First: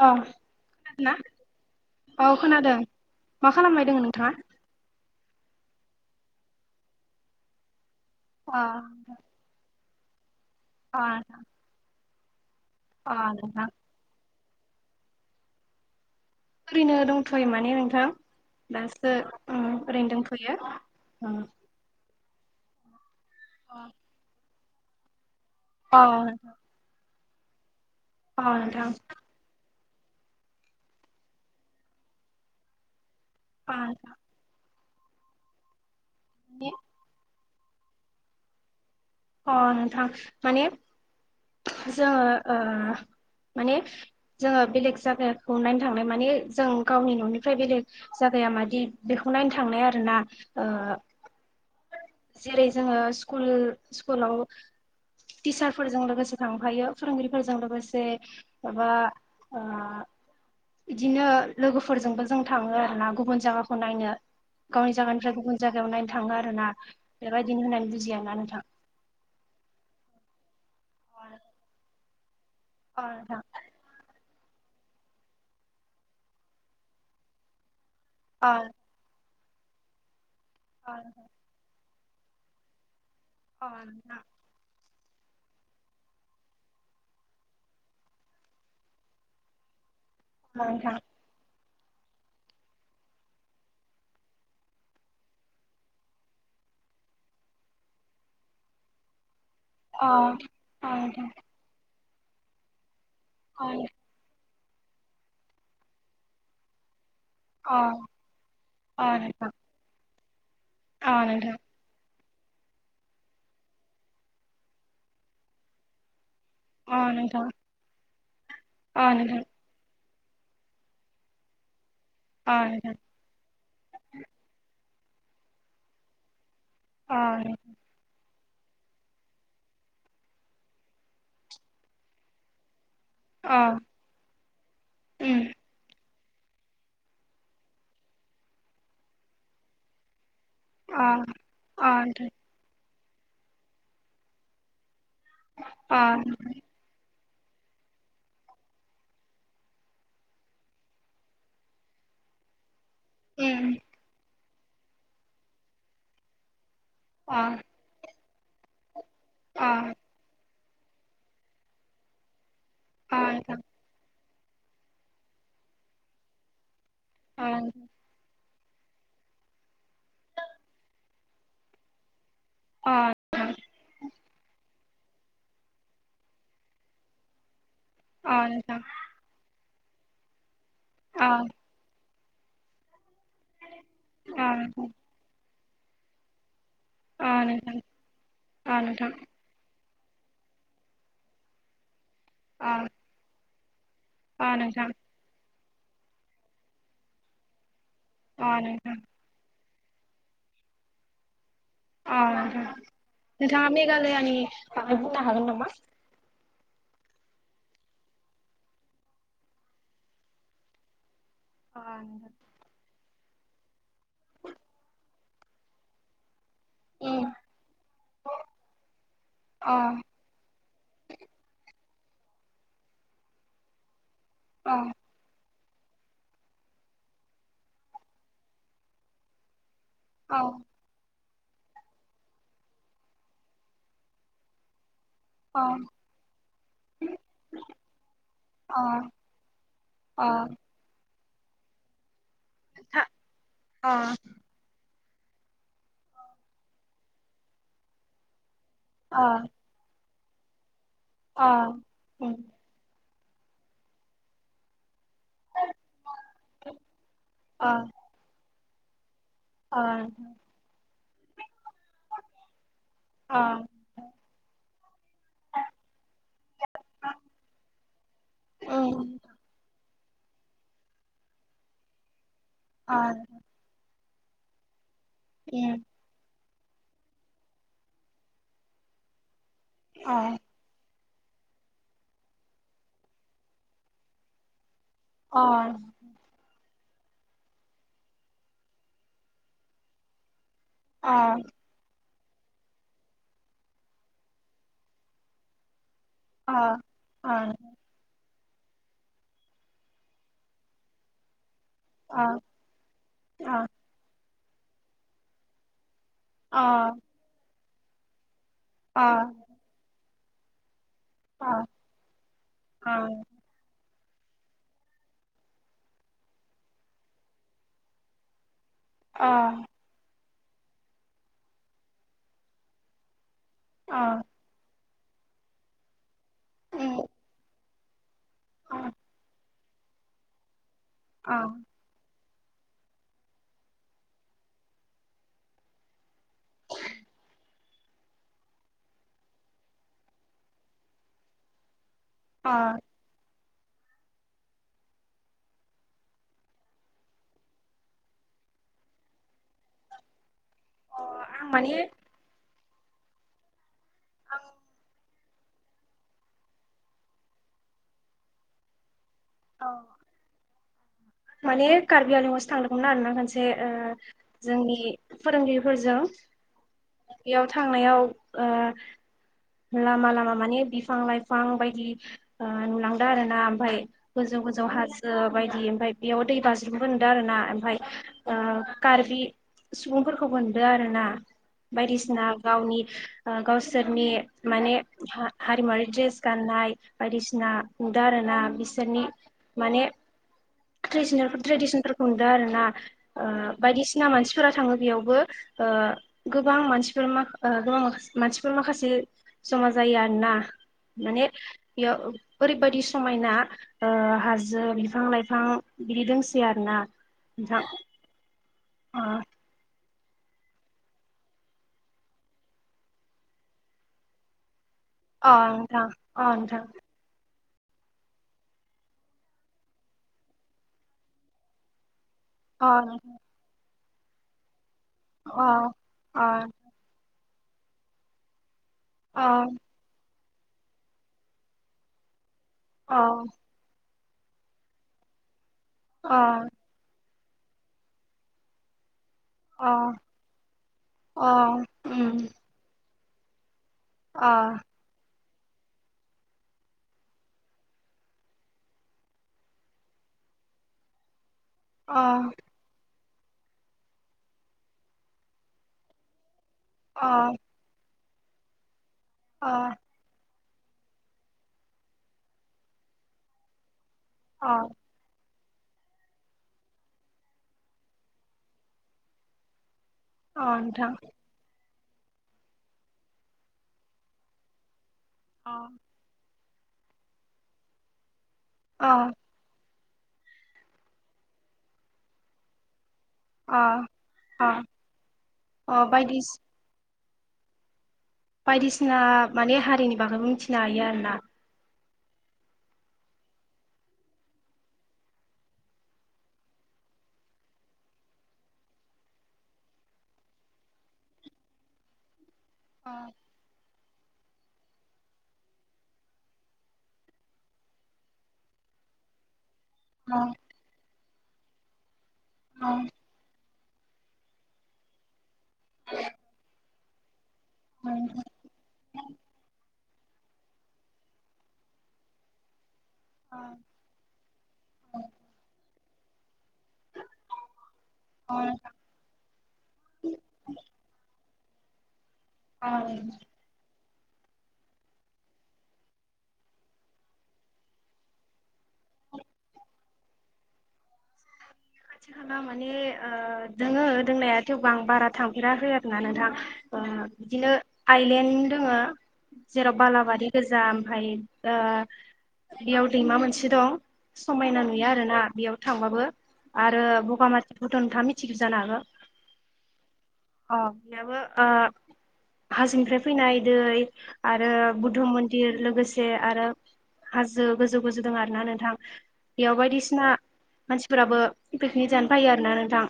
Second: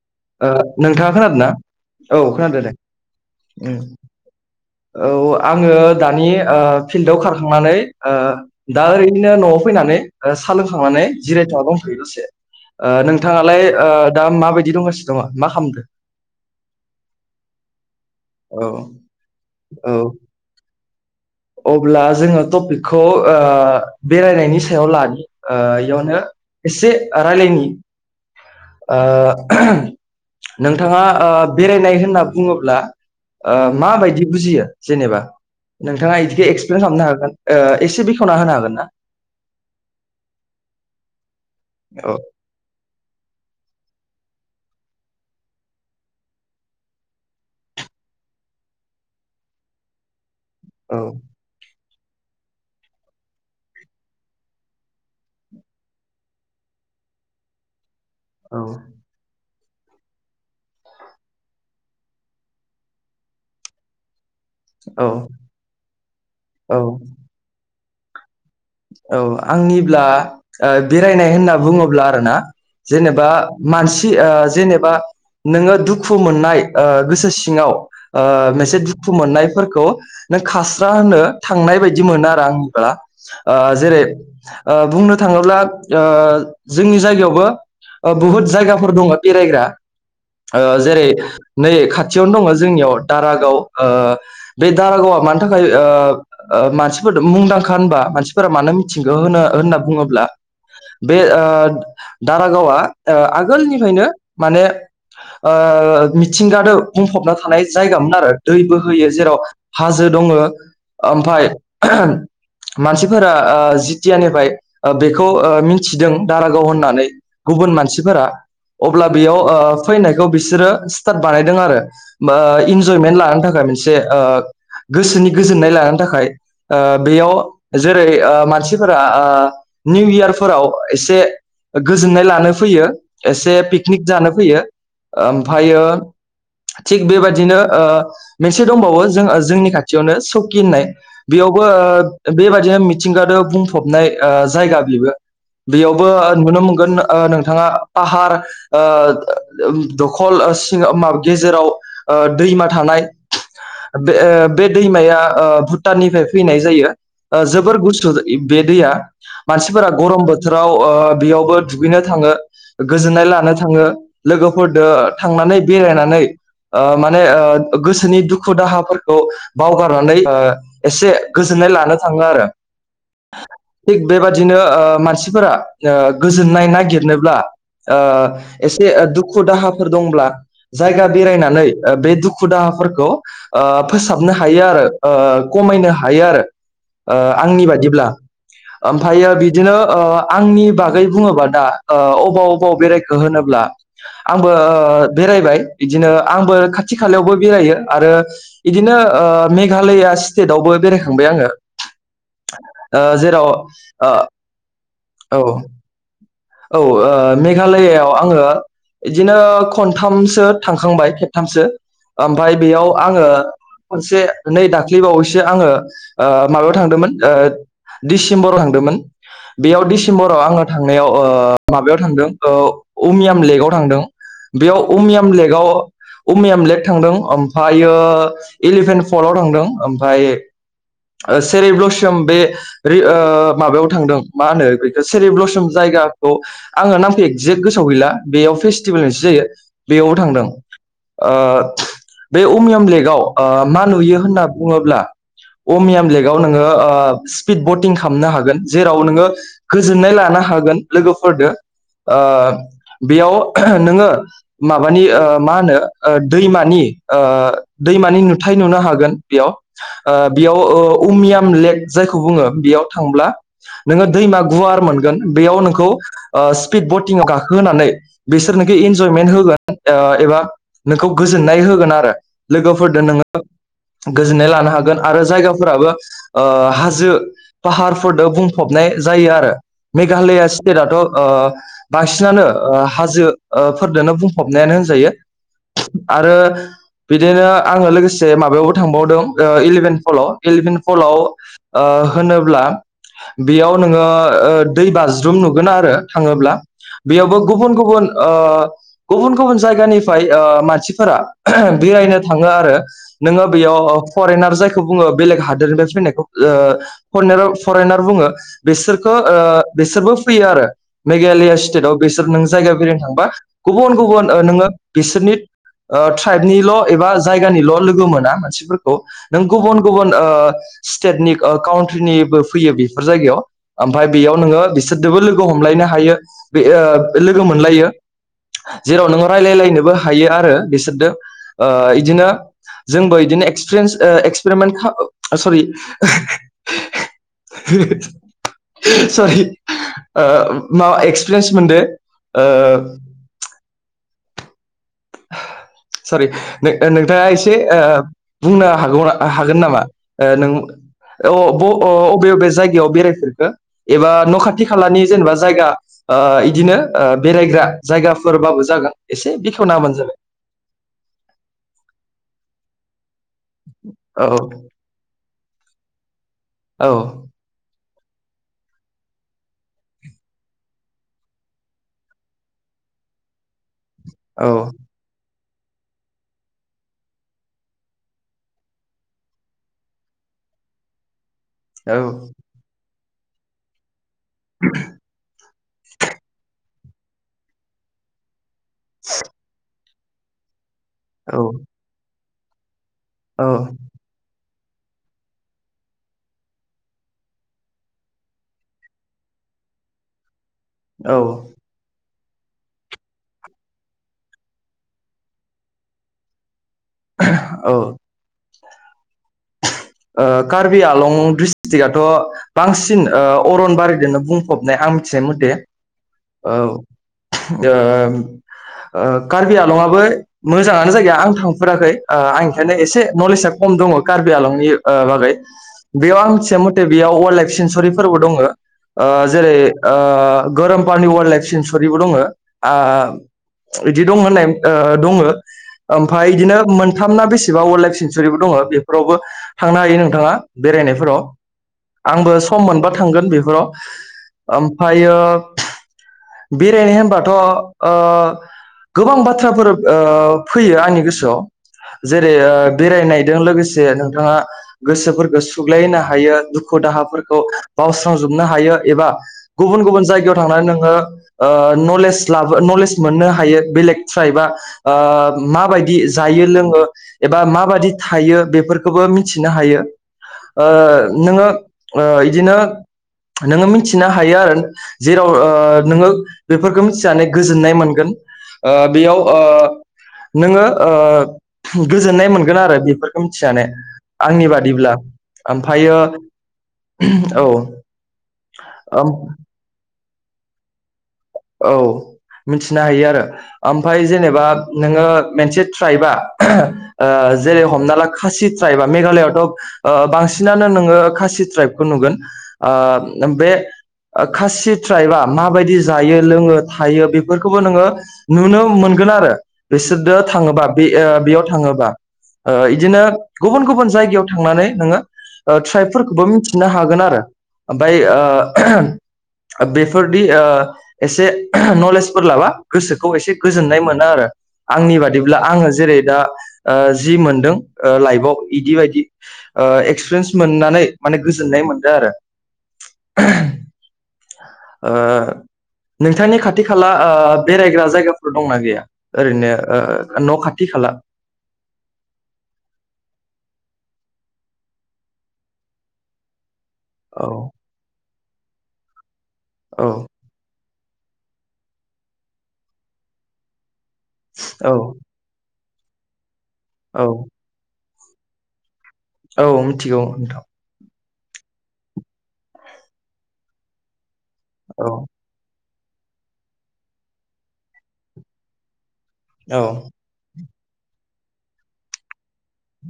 औ ओ नोंथाङा खोनादोंना खोनादों ना औ खोनादों दे मा उम खालामबाय दोङो नोंथाङा? औ आङो दानि ओ फिल्डआव खारखांनानै ओ अ दा ओरैनो न'आव फैनानै सा अ लोंखांनानै जिरायथना दंथैयो दसे। ओ अ नोंथाङालाय नोंथां दा माबायदि दंगासिनो दङ मा खामदो? ओरैनो दंथयो माने नोंथां औ दासो उम औ ओरैनो दंथयो उम अब्ला जोङो टपिकखौ ओ‌ बेरायनायनि सायाव लानि ओ अ इयावनो एसे रायलायनि अ नोंथां ओ नोंथांङा ओ बेरायनाय होनना बुङोब्ला ओ अ माबायदि बुजियो? जेनेबा नोंथांङा बिदिखो माने एक्सप्लेन खालामनो हागोन एसे बेखेवना होनो हागोन ना? अ नोंथां माने औ जोङो ओ माने जोङो बेलेग जायगाखौ नायनो थांनाय माने जों गावनि ननिफ्राय बेलेग जागाया मादि बेखौ नायनो थांनाय आरोना ओ औ जेरै जोङो स्कुल स्कुलाव टिचारफोरजों लोगोसे थांफायो फोरोंगिरिफोरजों लोगोसे औ माबा [unintelligible] बिदिनो लोगोफोरजोंबो जों थांङो आरो ना गुबुन जायगाखौ नायनो गावनि औ जायगानिफ्राय गुबुन जायगायाव नायनो थांङो आरो ना औ बेबायदिनो होननानै बुजिया नोंथां औ आंनिब्ला ओ बेरायनाय होनना बुंङोब्ला आरो ना अ जेनेबा नोंथां मानसि ओ जेनेबा नोङो दुखु मोननाय ओ गोसो सिंङाव ओ अ मोनसे दुखु मोननायफोरखौ नों खास्रा होनो थांनाय बायदि मोनो आरो आंनि बा ओ‌ जेरै ओ बुंनो थाङोब्ला ओ जोंनि जायगायावबो बुहुद जायगाफोर दंङ बेरायग्रा ओ जेरै नै खाथियावनो दंङ जोंनियाव दारागाव ओ बे दारागावा मानि थाखाय ओ मानसिफोर मुंदांखा होनबा मानसि फोर मानो मिथिंगौ होनो होनना बुङोब्ला अ बे नोंथां ओ दारागावा ओ अ आगोलनिफ्रायनो माने ओ मिथिंगादो बुंफबना नोंथां थानाय अ जायगामोन आरो दैबो अ होयो जेराव नोंथां अ हाजो दंङ अ ओमफाय नोंथां मानसि फोरा जिथिया निफ्राय बेखौ ओ मिथिदों दारागाव अ होननानै नोंथां गुबुन मानसिफोरा अब्ला अ बेयाव नोंथां अ नोंथां ओ फैनायखौ बिसोरो स्टार्ट बानायदों आरो बा अ नोंथां इन्जयमेन्ट लानो थाखाय मोनसे ओ गोसोनि गोजोननाय लानो थाखाय ओ बेयाव जेरै मानसिफोरा ओ निउ इयार फोराव एसे गोजोननाय लानो फैयो अ एसे अ पिकनिक जानो फैयो उम ओमफ्रायो थिग बेबाददिनो ओ मोनसे दंबावो जों जोंनि खाथियावनो स कि होननाय अ बेयावबो अ ओ नोंथां बेबादिनो मिथिंगादो बुंफबनाय ओ जायगा बेबो बेयावबो अ नुनो मोनगोन। नोंथांङा पाहार ओ दखल सि मा गेजेराव दैमा थानाय उम बे बे दैमाया ओ भुटाननिफ्राय फैनाय जायो। अ जोबोर गुसु बे दैया अ मानसिफोरा गरम बो थोराव ओ बेयावबो दुगैनो थाङो अ गोजोननाय लानो नोंथां थांङो। लोगोफोरदो थांनानै बेरायनानै ओ माने अ नोंथां गोसोनि दुखु दुखु दाहाफोरखौ बावगारनानै ओ एसे गोजोननाय लानो थांङो आरो। थिग बेबादिनो ओ मानसिफोरा ओ गोजोननाय नागिरनोब्लासे अ ओ नोंथां एसे दुखु दाहा फोर दंब्ला जायगा अ बेरायनानै बे दुखु दाहाफोरखौ ओ फोसाबनो हायो आरो ओ खमायनो हायो आरो। ओ अ नोंथां अ आंनि नोंथां बादिब्ला अ नोंथां ओमफ्रायो बिदिनो ओ आंनि बागै बुंङोबा दा ओ अबाव अबाव बेरायखो होनोब्ला आंबो अ नोंथां बेरायबाय बिदिनो आंबो खाथि खालायावबो बेरायो आरो आ नोंथां बिदिनो ओ मे मेघालया स्टेटआवबो बेरायखांबाय आङो आ नोंथां ओ जेराव ओ होननानै बुंनो औ हागोन नामा? औ ओ मेघालयआव आङो बिदिनो खनथामसो थांखांबाय। सानथामसो अ ओमफफ्राय बेयाव आङो मोनसे नै दाखलै बावैसो आङो ओ माबायाव थांदोंमोन ओ डिसेम्बराव थांदोंमोन अ बेयाव डिसेम्बराव आङो थांनायाव ओम माबायाव थांदों उमियाम लेकआव थांदों अ बेयाव अ उमियाम लेकआव उमियाम लेक थांदों ओमफ्रायो एलिफेन्ट फलटआव थांदों। ओमफ्राय सेरे ब्लसम बे ओम माबायाव थांदों मा होनो बेखौ सेरि अ ब्लसम जायगा खौ आङो नामखौ एकजेक गोसावआव गैला बेयाव अ फेस्टिभेल मोनसे जायो बेयावबो अ थांदों। बे अमियम लेकाव मा अ नुयो होनना बुङोब्ला अमियाम लेकाव नोङो ओ स्पिड बटिं खालामनो हागोन जेराव अ नोङो गोजोननाय लानो हागोन अ लोगोफोरनो ओ बेयाव नोङो ओह माबानि मा होनोओ दैमानि ओ अ दैमानि नुथाय नुनो हागोन। बेयाव अ बेयाव उमियाम लेक जायखौ बुङो बेयाव थांब्ला नोङो दैमा गुवार मोनगोन बेयाव नोंखौ स्पिड बटिंआव गाखोहोनानै बिसोर नोखौ इन्जयमेन्ट होगोन ओ एबा नोंखौ गोजोननाय होगोन आरो लोगोफोरदो नोङो गोजोननाय लानो हागोन आरो जायगाफोराबो ओ हाजो फाहारफोरदो बुंफबनाय जायो आरो मेघालया सि त ओ बांसिनानो ओ हाजो ओ फोरदोंनो बुंफबनायानो होन जायो आरो बिदिनो आङो लोगोसे माबायावबो थांबावदोंओ इलेभेन फलाव एलिभेन्ट फलाव होनोब्ला बेयाव नोङो दै बाज ज्रुम नुगोन आरो अ थाङोब्ला बेयावबो गुबुन गुबुन ओ गुबुन गुबुन जायगानिफ्राय ओ मानसिफोरा ओह अ बेरायनो थाङो आरो नोङो बेयाव फरेनार जायखौ बुङो बेलेग हादोरनिफ्राय फैनाय ओ अ फरेनार फरेनार बुङो अ बिसोरखौ ओ बिसोरबो फैयो आरो। अ मेघालया स्टेटआव बिसोर नों जायगा अ बेरायनो थांबा गुबुन गुबुन ओ नोङो बिसोरनि ट्राइबनिल' एबा जायगानिल' लोगो मोना मानसि फोरा खौ अ नों गुबुन गुबुन ओ स्टेटनि काउन्ट्रिनिबो फैयो बेफोर जायगायाव। ओमफफ्राय अ बेयाव नोङो बिसोरदोबो लोगो हमलायनो हायो बे ओ अ लोगो मोनलायो। जेराव नोङो रायलायलायनोबो हायो आरो बिसोरदो ओ अ इदिनो जोंबो बिदिनो एक्पिरिन्स एक्सपेरमेन्ट खा अ सरि। हो हो हो सरि ओ मा एक्सपिरियेन्स मोनदों ओ आं [inaudible] सरि नों नोंथाङा एसे ओ बुंनो हागौ हागोन नामा ओ नों अ ब माने ओ अबे बबे जायगा जायगायाव बेरायफेरखो एबा न' आं खाथि खालानि जेनेबा जायगा ओ इदिनो ओ बेरायग्रा जायगाफोरबाबो जागोन एसे। औ बेखेवना होबानो जाबाय माने कार्बि आंलंआवसोथांदोंमोन आरोना खोनसे। ओ औ जोंनि फोरोंगिरिफोरजों औ बेयाव थांनायाव आ लामा लामा माने बिफां लाइफां बायदि ओ नुलांदों आरो ना ओमफाय गोजौ औ गोजौ हाजो। बायदि ओमफ्राय बेयाव दै बाज्रुमबो नदों आरोना ओमफ्राय ओ कार्बि सुबुंफोरखौ नुदों आरोना औ बायदिसिना गावनि ओ गावसोरनि माने हा हारिमुवारि द्रेस गाननाय बायदिसिना नुदों आरोना बि सोरनि माने औ ट्रेसिनेलखौ ट्रेदिसनेफोरखौ नुदों आरोना ओ बायदिसिना मानसिफोरा थांङो बियावबो ओ गोबां मानसिफोर माखा गोबां माखासे मानसिफोर माखासे जमा जायो आरोना औ माने बेयाव ओरैबायदि समायना ओ हाजो बिफां लाइफां बिदि दोंसोयो आरो ना। औ। ओ ओ कार्बि आलं ड्रिस्टिकआथ बांसिन ओ अरनबारिजोंनो बुंफब नायहा मिथिनाय अ मथे नोंथां अ औ। नोंथां ओम ओ कार्बि आलंआबो मोजांङानो जायगाया आं थांफेराखै ओ आं एखायनो अ एसे नोंथां नलेसआ खम दंङ कार्बि आलंनि ओ बागै अ बेयाव आं मिथिनाय मथे बेयाव वाइल्ड लाइफ सेेनसुरि फोरबो दंङ ओ जेरै ओ गोरोमपानि वाइरल्ड लाइफ सेनसुरिबो दंङो। आ अ इदि दं होननाय ओ दंङो अ ओमफाय इदिनो मोन थामना बेसेवा वाइल्ड लाइफ सेेनसुरिबो दंङो बे फोरावबो थांनो हायो नोंथांङा बेरायनायफोराव अ उम आंबो सम मोनबा थांगोन बेफोराव। अ ओमफायो [inaudible] बेरायनाय होमबाथ' ओ गोबां बाथ्राफोर ओ फैयो आंनि अ गोसोआव जेरै ओ बेरायनायदों लोगोसे नोंथांङा गोसोफोरखौ सुग्लायनो हायो दुखु अ दाहाफोरखौ बावसोम मावजोबनो हायो एबा अ गुबुन गुबुन जायगायाव थांनानै नोंङो ओ नलेस लाबो नलेस ‍मोननो हायो बेलेग ट्राइब आ अ ओ। माबायदि जायो लोंङो एबा माबायदि थायो बेफोरखोबो मिथिनो हायो। अ ओ नोंथां नोंङो ओ इदिनो नोंङो मिनथिनो हायो आरो। जेराव अ ओ नोंङो बेफोरखो मिथिनानै गोजोननाय मोनगोन ओ अ बियाव ओ। नोंङो ओ गोजोननाय मोनगोन आरो बिफोरखौ। अ मिथिनानै, आंनि अ बादिब्ला अ ओमफायो बायदिस औ। बायदिसिना माने हारिनि बागैबो मिथिनो हायो आरोना। मिनथिनो हायो आरो ओमफाय जेनेबा नोंङो मोनसे ट्राइबा ओ। जेरै हमना ला खासि ट्राइबा मेघालआवथ' ओ बांसिनानो नोंङो खासि ट्राइबखौ नुगोन। आ बे ओ खासि ट्राइबआ माबायदि जायो। लोंङो थायो बेफोरखौबो नोंङो नुनो मोनगोन आरो बेसोरदो थांङोबा बे ओ बेयाव थांङोबा ओ इदिनो गुबुन गुबुन जायगायाव थांनानै नोंङो ओ ट्राइबफोरखोबो मिथिनो हागोन आरो ओमफाय ओ ओबे फोरदि ओ एसे नलेसफोर लाबा। गोसोखौ एसे गोजोननाय मोनो आरो आंनि बादिब्ला आंङो जेरै दा ओ जि मोनदों। ओ लाइफ आव इदि बायदि ओ एक्सप्रेन्स मोननानै माने गोजोननाय मोनदों आरो। आं। ओ। नोंथांनि खाथि खाला ओ बेरायग्रा जायगाफोर दंना गैया ओरैनो ओ न' खाथि खाला। [inaudible] खाथि खाला माने ओ दोंङो दोंनाया थेवबो आं बारा थांफेराखै आरो ना नोंथां। ओ औ बिदिनो आइलेण्ड दोंङो जेराव औ बालाबारि गोजाम। ओमफाय आ बेयाव दैमा मोनसे दं समायना औ नुयो आरोना बेयाव। थांबाबो आरो औ बगामाथि भुटान थ' मिथियो जानो हागो। औ मिथिगौ ओनथां। याबो ओ हाजोनिफ्राय फैनाय दै आरो औ बुद्ध मन्दिर लोगोसे आरो हाजो गोजौ गोजौ दं आरोना नोंथां बेयाव औ बायदिसिना मानसिफोराबो पिकनिक जानो फायो आरोना नोंथां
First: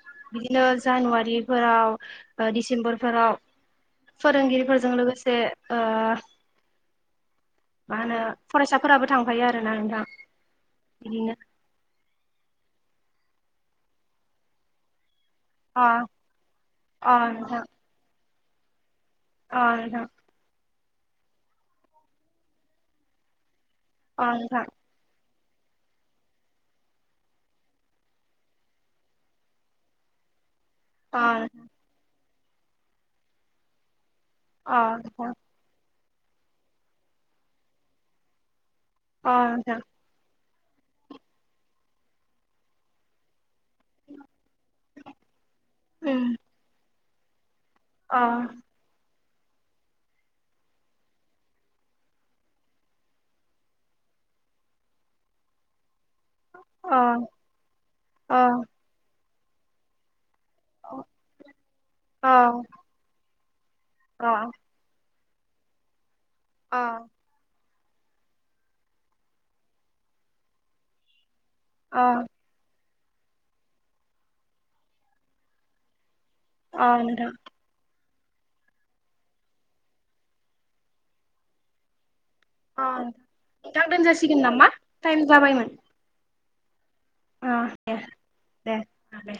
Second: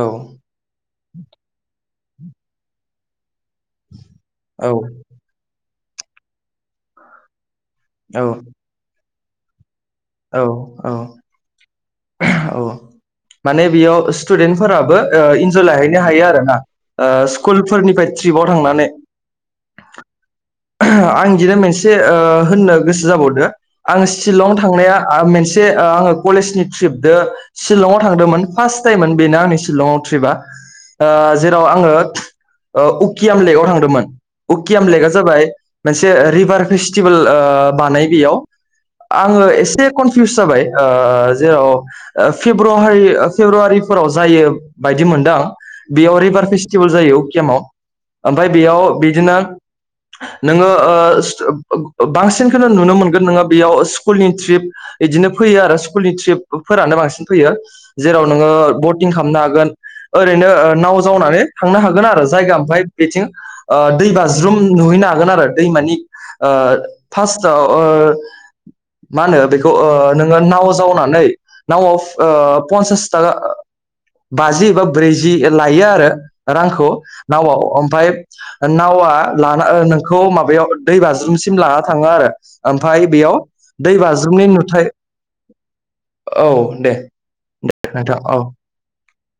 औ बिदिनो जानुवारिफोराव ओ डिसेम्बरफोराव औ फोरोंगिरिफोरजों लोगोसे ओह मा होनो फरायसाफोराबो थांफायो आरोना नोंथां औ इदिनो उ माने बेयाव स्टुदेन्ट फोराबो ओ इन्जय अ लाहैनो हायो आरो ना अ नोंथां स्कुलफोरनिफ्राय ट्रिपाव थांनानै अ नोंथां आं इदिनो मोनसे ओ होननो गोसो जाबावदो आं अ सिलंआव नोंथां थांनाया आ मेनसे से आङो कलेजनि ट्रिपदो शिलंआव थांदोंमोन फार्स टाइममोन बेनो आंनि शिलंआव ट्रिपआ ओ अ जेराव आङो उकियाम लेकाव थांदोंमोन अ उकियाम लेकआ नोंथां जाबाय मोनसे रिभार फेस्टिभेल ओ बानायो बेयाव अ आङो नोंथां एसे कनफिउस जाबाय ओ जेराव ओ फेब्रुहारि फेब्रुवारिफोराव जायो बायदि मोनदों आं बेयाव उम रिभार फेस्टिभेल जायो उकियामाव अ ओमफाय बेयाव बिदिनो नोङो ओ ओप ओप बांसिनखौनो नुनो मोनगोन नोङो बेयाव स्कुलनि ट्रिप इदिनो फैयो आरो स्कुलनि ट्रिप फोरानो अ बांसिन फैयो जेराव नोङो अ बटिं खालामनो हागोन ओरैनो ओ नाव जावनानै थांनो हागोन आरो अ जायगा ओमफ्राय बेथिं ओ दै अ बाज्रुम नुहैनो हागोन आरो दैमानि ओ अ फार्सआव ओ मा होनो बेखौ ओ नोङो नाव जावनानै नावआव अ ओ पनसास [unintelligible] बाजि एबा ब्रैजि लायो आरो अ रांखौ नोंथां नावआव ओमफ्राय नावा लाना ओ नोंखौ माबायाव दै बाज्रुमनि सिम लाना थाङो आरो अ ओमफ्राय बेयाव नोंथां दै दोनजासिगोन बाज्रुमनि नामा नुथाय औ दे अह देह नोंथां औ दे दे